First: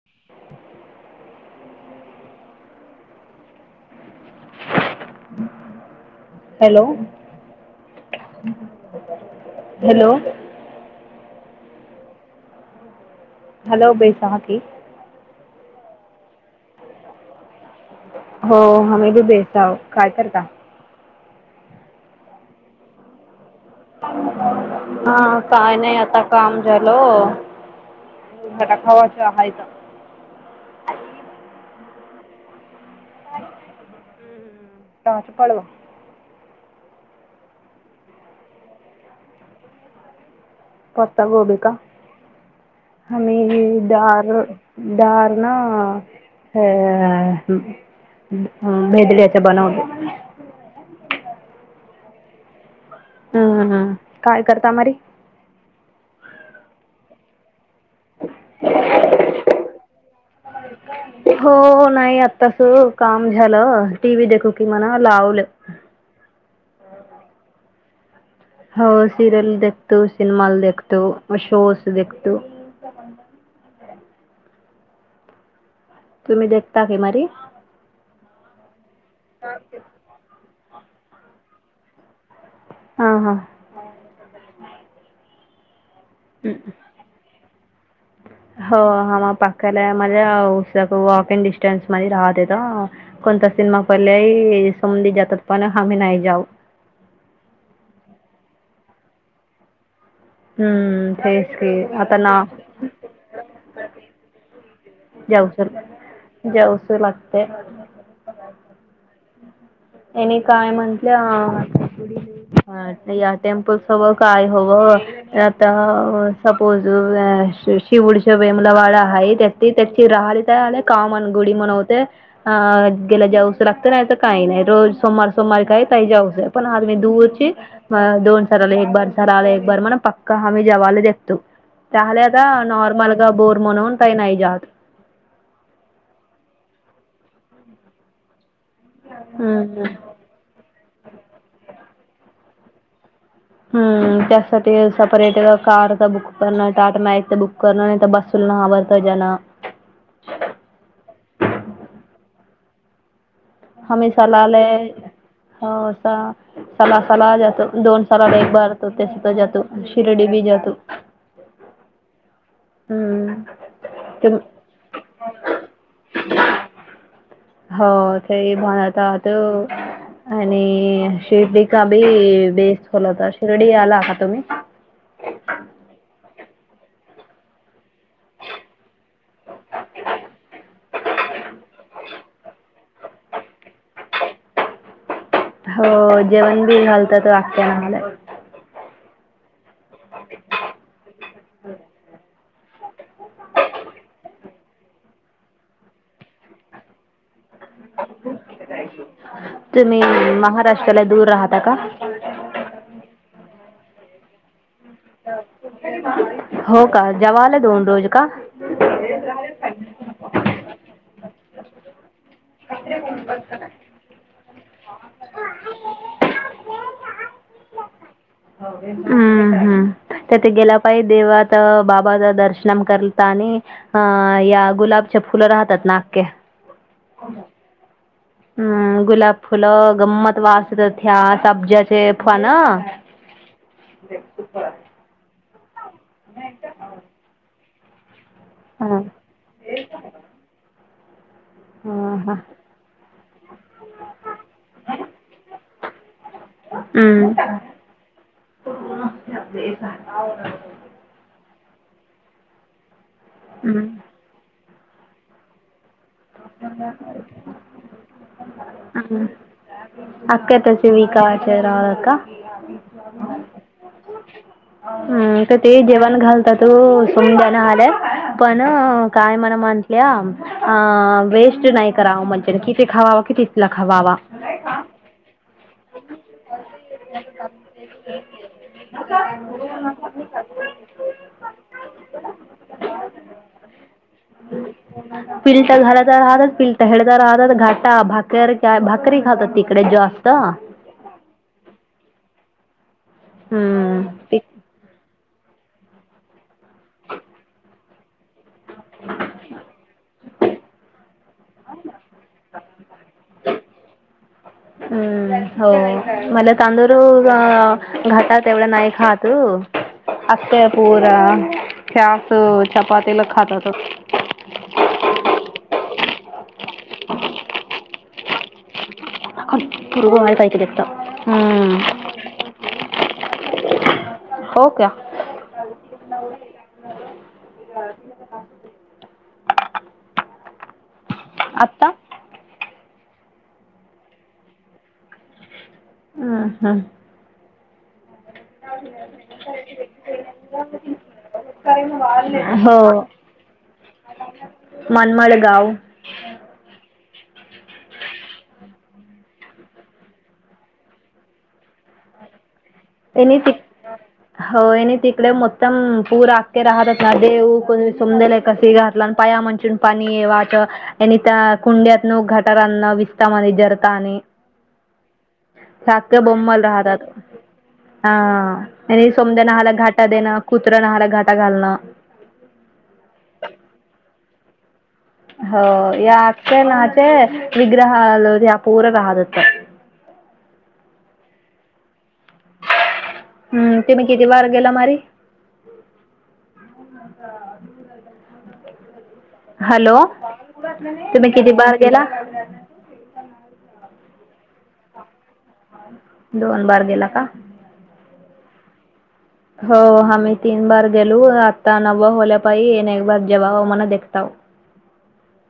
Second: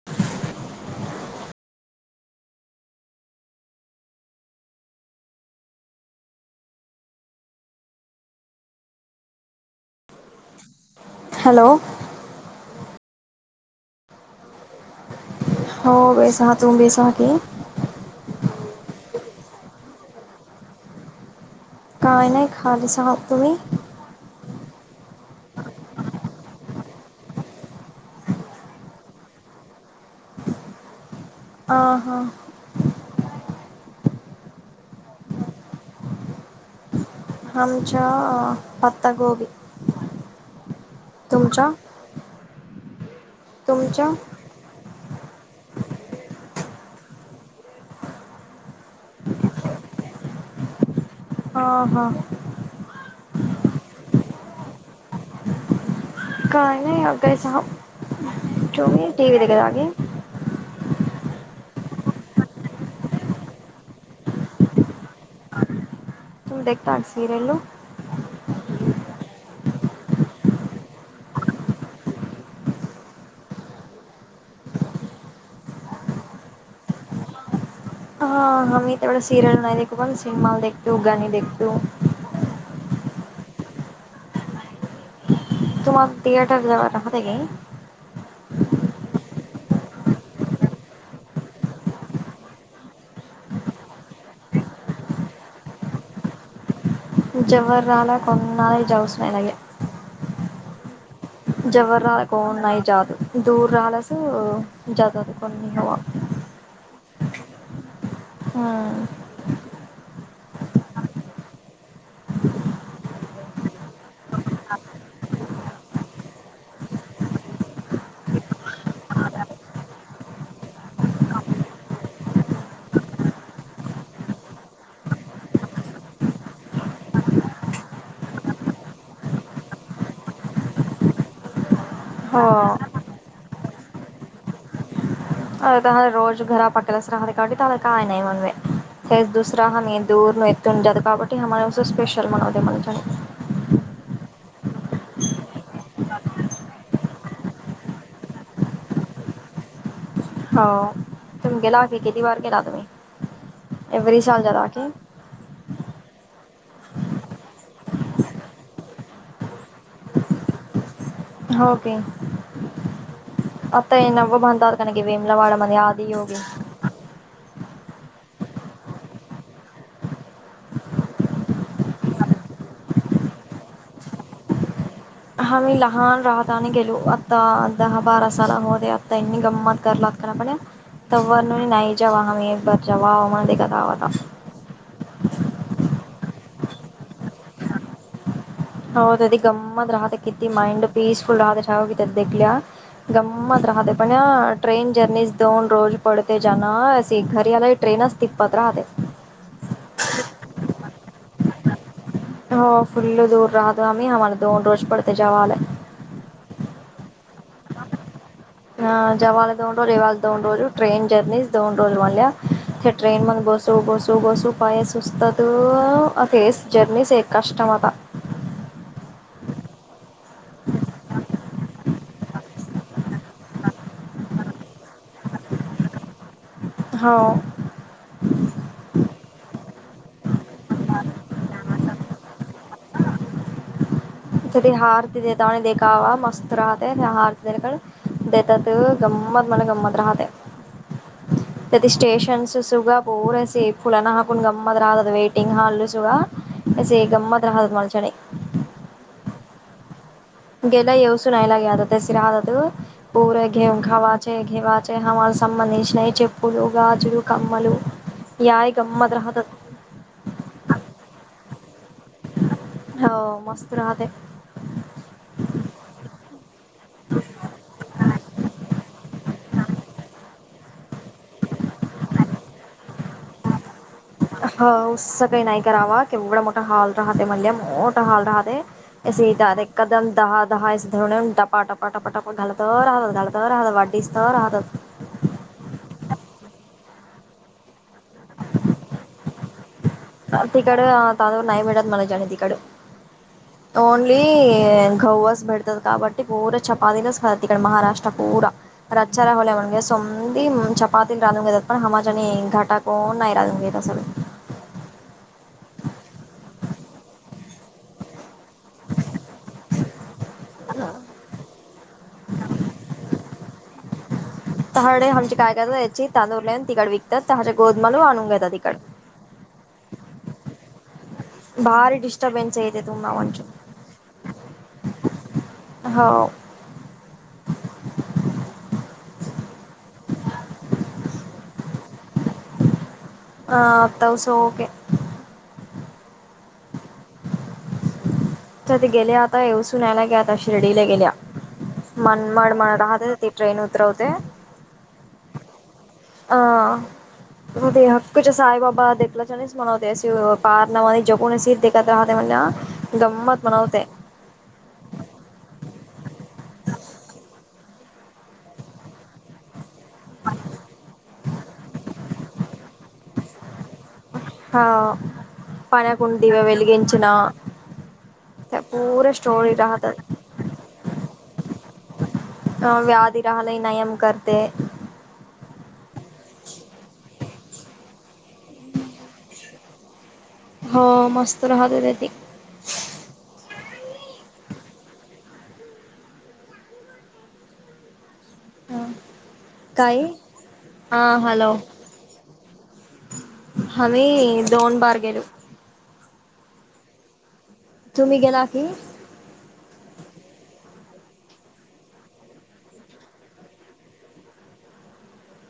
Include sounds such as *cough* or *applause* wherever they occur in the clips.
*unintelligible* Hello hello hello hello बैसहा की हो बेस ह तू बेस की हो आमही तू बेस काय कर का काय नाही खाली सहाब कुम्ही हा काही नाही आता काम झालो घटा खावाचा आहेय का ह हा अच काच पळवा आमच्या पत्तागोबी पता गोबी तुमच्या का हमी तुमच्या दार दारणा ह भेदलेच्या बनवत हा हा हम्म हम्म काय करतामारी का नाही अ स चु टी व जाग हो का हो नाही आतास काम झालं टी व्ही देखू कि म्हणा लावलं त देेक्टासरेलो हो सिरयल दखत सिनेमाल देखत शोस दखत तुम्ही देखता किमारी हा ममही तेला सिरिएल नाही देखू पण सिनेमाख गाखतू हा हा तुम्हाला थिएटर जव राहतय काी ह हो हा म पकायला मझ स वॉकिंग डिस्टन्स मध्ये राहत येत. कोणता सिनेमा परल्याय समधी जातात पण आम्ही नाही जाऊ. जवर आला कोणाला जाऊसयलागे हम्म तेच. की जबर आता ना कोनाई जाद दूर रलास जातात कोणी जेवसू लागते. हम. त्याने काय म्हंटलं. या टेम्पल्स हवं काय हवं. आता सपोज शिवडीच्या वेमला वाडा आहे त्या ती त्याची राहली त्या आले कामन गुडी म्हणवते. अ गेला जाऊस लागत नाहीच काही नाही. रोज सोमवार सोमवार काही तही जाऊस पण आद ममी दूरची म दोन सरले एक बर सराले एक बर म्हण पक्कका आम्ही जेवाला देततो. चहलेद हो नारमल ग बोर्मोन उनाई नाही आहे जाात अ रोज घरा पकलाच राहते कावट त्याला काय नाही म्हणवे हेच दुसरा हा हम्म म दूर न यत काबटीमे उ स्पेशल मनाव म्हन हम्म त्यासाठी सपरेट कारच बुक करणं टाटो मॅगच बुक करणं नाही बस सुलनावता जन. हो तुम्ही गेला की किती वार गेला तुम्ही. एव्हरी हमीशला साल जाता आलय की हो अस सला सला जातो दोन सलाला एक बारतो त्यास त जातो शिर्डी बी जातो. होके. हम्म. आता येन ते व बनता आ क वेमला वाडा म्हध्ये यादी होग हो ते म्हणता त आणि शिर्डी का बी बेस खोला होता शिर्डी आला का तुम्ही हमही लहान राहतने गेलो आता दहा बारा सला होते आता इनी गम्मत करलागत. खरा पड्या त न नाही जम एकार ज आ कता आता हो जेवण बी घालतात वागच्या नाला. हो ते गंमत राहत किती माइंड पीसफुल राह ठाव कि त्या देखल्या गंमत राहते पण ट्रेन जर्नी दोन रोज पडते जना. घरी आला ट्रेनचस तिपत राहते. तुम्ही महाराष्ट्राला दूर राहता का. हो फुल्ल दूर राहतो आम्ही आम्हाला दोन रोज पडते जेवा्हाला हो का जवाला दोन रोज का. अ जवा्हाला दोन रोज येव्हा दोन रोजू ट्रेन जर्नी दोन रोज म ट्रेन ममध्ये बस बस बसू पायस उ असत अ ते जर्नी स एक कष्टम आता हम्म हम्म. त्याथे गेला पाहि देवात बाबाच दर्शन करत आणि. अ या गुलाबच्या फुलं राहतात ना्या. हो. हम्म गुलाब फुलं गंमत वासत्या अब्ज्याचे फवान. थ त हार देता देखा वा मस्त रहते त हार. देतात हा. गंमत म्हला गंमत राहते. त हा हा. स्टेशनस सुग बोर आहे फुलाना हाकून गमत राहतात वेटिंग हाल् सुग असे हम्म. गमत राहतात मलचडी हो. गेला येवस नैलागे आत सिर आो ऊर घे हम्म. ख हवा घेवाचे हर संबंधीश नाही. चेपळ गाजू कमल याय गम द रहद अकाताच व काचार का? हो मस्त राहते हम् तर ते जेवण घालत तू सम जा्या ना आल्यात पण काय मणा म्हटल्या अ वेस्ट नाही करावं म्हणजेने किती खावावा कि तिथला खावावा ह उस काही नाही करावा क बडा मोठा हॉल राहते मलि मोठा हॉल राहते. सट एकदम दहा दहा इ दधनेन टपा टपपा टपपा टप घलत राह घलत राहद वाढडी. तर राहतात पिलता झााय तर राहतात पिलता खळता राहतात घाट भाकररी काय भाकरी खात तिकडे जास्त. तिकडं तवर नाही मिळत. मला जाणे तिकड हम्म ती- ओनली गव्वास भडतात काबटी पूरा चपाातनेच कात इकड महाराष्ट्र पूरा. रचार होले म्हणग समंदी पाातील राधून घेतात पण हमाच्याने घटा कोण नाही राधून घेत सगळ हम्म हो मला तांदूळ घटात तेवढं नाही खात असतय पूरा स चपातीला खातातच तहाडे हमची काय क यायची तांदूळले तिकड विकत तहा गोदमालू आणून घेतात. तिकड ूर्व मला काहितीत भारी डिस्टर्बन्स येते तुम्हा म्हचून हो का हो. का आत्ता हा आतास ओके हम हम आ ते गेल्या आता येवसूनयला ग आता शिर्डीला गेल्या मनमाड मड हो राहते ती ट्रेन उतरवते मनमडगाव अं ते हक् च साई बाबा देखलाचस मना होते अस पारनावा जगण अ अस म्हण त्यांनी त होय आणि तिकडे मतम पूर आखखे राहतच ना देऊ को समदल आहे कासिगार पाया म्हण पनी वाच ए त कुंड्यातन घटर न विस्तम आणि जरता आणि हा पण्याकंडीव बोंबल राहतात. वलीगचना हा आणि समद्या नहायला घाटा राहतात देण कुत्रा नहायला घाटा घालण अ व्याधी राहाले नयम करते हो याच्या नाचे विग्रह आल पूरकहात होत हो मस्त राहतो ते ते हम्म तुम्ही किती वार गेला मारी ह का अ हॅलो काय हा तुम्ही किती बार गेला आम् दोन बार गेलो दोन बार गेला का तुम्ही गेला की हो आम्ही तीन बार गेलो आत्ता नव् होल्या पाईने एक बार जवा हो म देताव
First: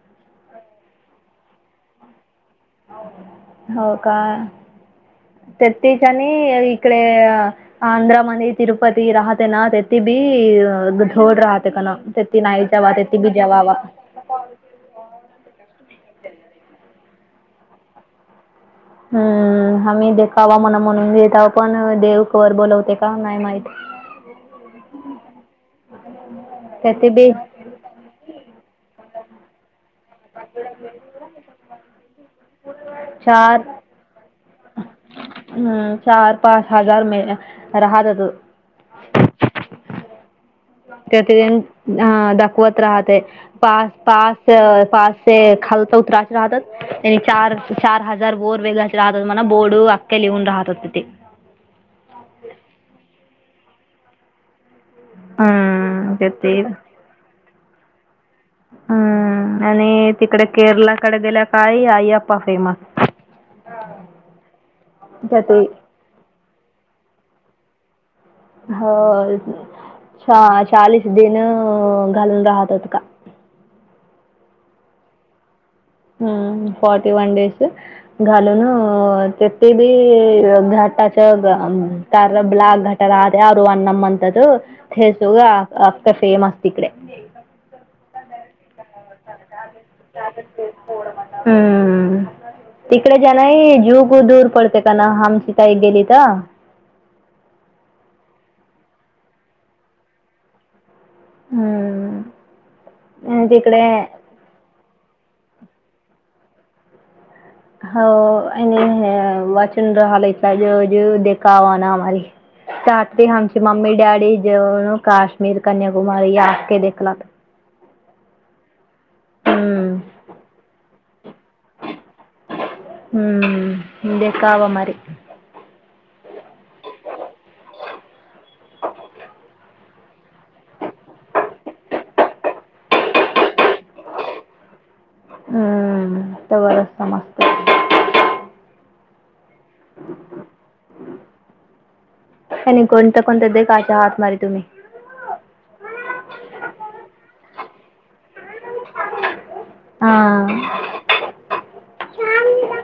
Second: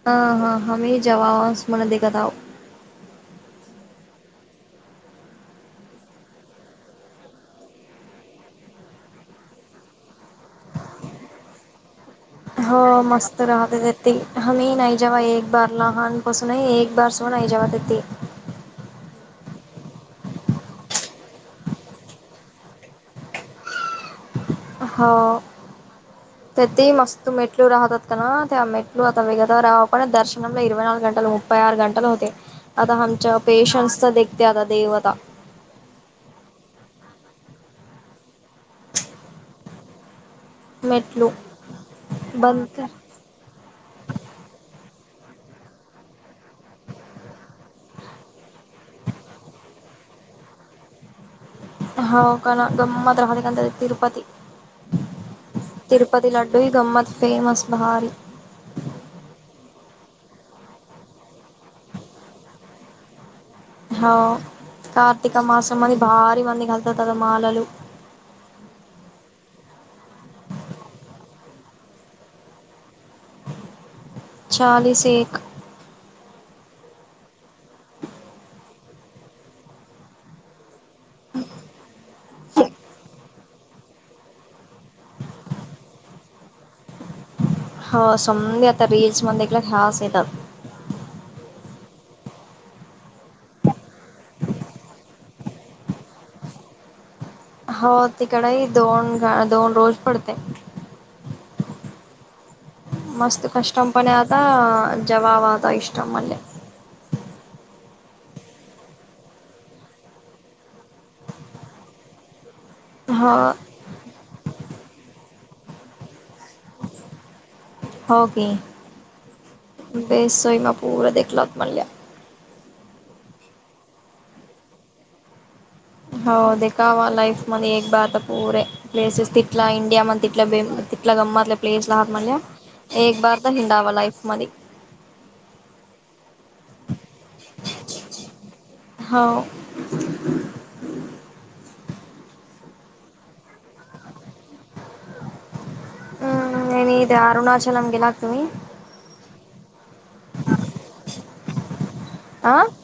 हा हा हम्ही जवावास म्हणा दिखत आव हो का तेतीच्या आणि इकडे आध्रा मनी तिरुपती राहते ना तेथ भी झोड राहते का ना ते नाही जेवा हो तेथे बी मस्त जेवावा राहते ते हम्ही नाही जवा एक बार लहानपासूनही एक बार सुड नाही जवा तिे हम्म आम्ही देखावा म्हन म्हणून देत पण देव वर बोलवते का नाही माहि हो ते तेही तेथे मस्त बी मेट राहतात का ना तेमेटल आता वेग राहत पण दर्शन ला इरवई नल गंल मुपई आर गटल होते *inaudible* आता आमच्या चार पेशन्सचा देखते आता देवता हम् चार पाच हजार मे राहतात. मेटलू कतिदन अं बंद दाखवत राहते *inaudible* पास पास पास खालत उत्रच राहतात *inaudible* त्यां चार चार हजार वोर वेगळाच राहत हो म्हणा बोडू अखख्या लिहून राहत होते ते ह हो का ना गमात होळ कांत तिरपती *inaudible* हम्म ते तिरूपती ते लड्डू ह गंमत फेमस भारी *inaudible* हम आणि तिकडे केरलाकडे गेल्या काळी आईप्पा फेमस *inaudible* हो कार्तिक त्या ते मास मध्ये भारी मंद घालतात आता मलल *inaudible* हो चाळीस दिन घालून राहत होत का *inaudible* चाळीस एक हम्म फर्ट वान डेज घालून तेे बी घ *inaudible* च त रबला घटराात *inaudible* अर अणम अंत सग अका फेमस इकडे *inaudible* हो संमधी आता रीलल्स मल्या हास येतात हम्म तिकडे जाण जू *inaudible* खू दूर पडते का आमची तई गेली तर *inaudible* हो तिकडेही दोन दोन रोज पडते. हम मस्त कष्ट पणे आता जवाब आता इष्टम मलेे *inaudible* हो आणि वाचन राहाल इला ज जे देखा आवाना आमारी *inaudible* चाट हो हमची मममी ॅडी जेवन काशमीर कन्याकुमारी आख देखला *inaudible* हो की हम्म. बेसोय पूर देखलात म्हल्या *inaudible* हम्म हे कावा मारी *inaudible* हो दे कावा लाईफ मध्ये एक बारता प पुरे *inaudible* प्लेसेस तिला इंडिया म तिल्या बे तला गमतल्या प्लेसला आहात म्हण *inaudible* एक बार तर हिंडावा लाईफ मध्ये *inaudible* हम्म त्या वचता मस्त *inaudible* हो *inaudible* हम् का नाही कोणता कोणत दे काचा हात मारी तुम्ही *inaudible* हम्म नन अरुणाचलम गेलागतन *inaudible* हा *inaudible* आं *inaudible*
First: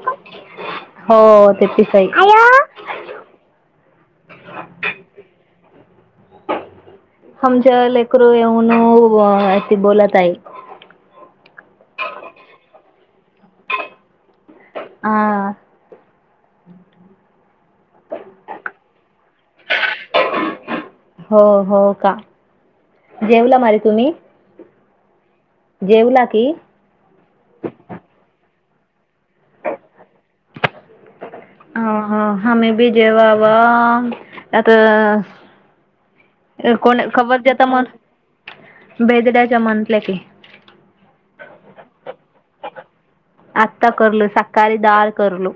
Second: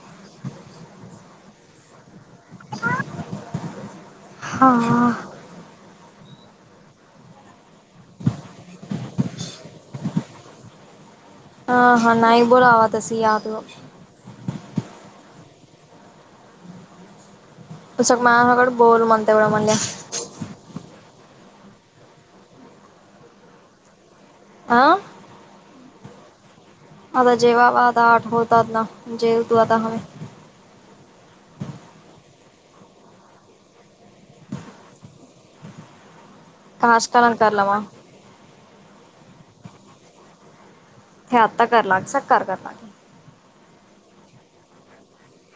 हो ते पिसई *inaudible* हा *inaudible* आमच्या लेकरू येऊन ती बोलत आहेई *inaudible* हा हा नाही बोला आवा तस याद *inaudible* ह *inaudible* त सग माॅ सगडं बोल म्हणते एवढं म्हणजे *inaudible* हो हो का जेवला मर तुम्ही *inaudible* आं *inaudible* जेवला की *inaudible* आता जेवावा आता आठवतात ना जेव तू आता हम अ ह हमही बी जेव वा आता कोण काजकारण खबर करला जता म मग भेदड्याच्या म्हणल्या की इ आता कर लागे सकार कर लागे आता करलो सकाारी ाल करलो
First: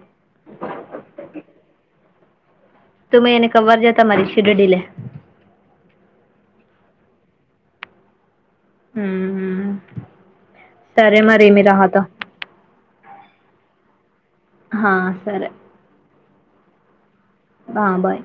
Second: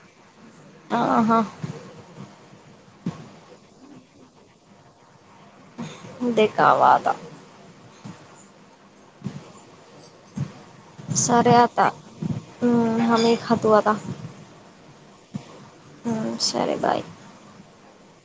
ह हा त म एने कवर जता माझ शिडडीले अे कावाता सरे आता हम् हमही खातू आता हा सर ह सर बाय हा बार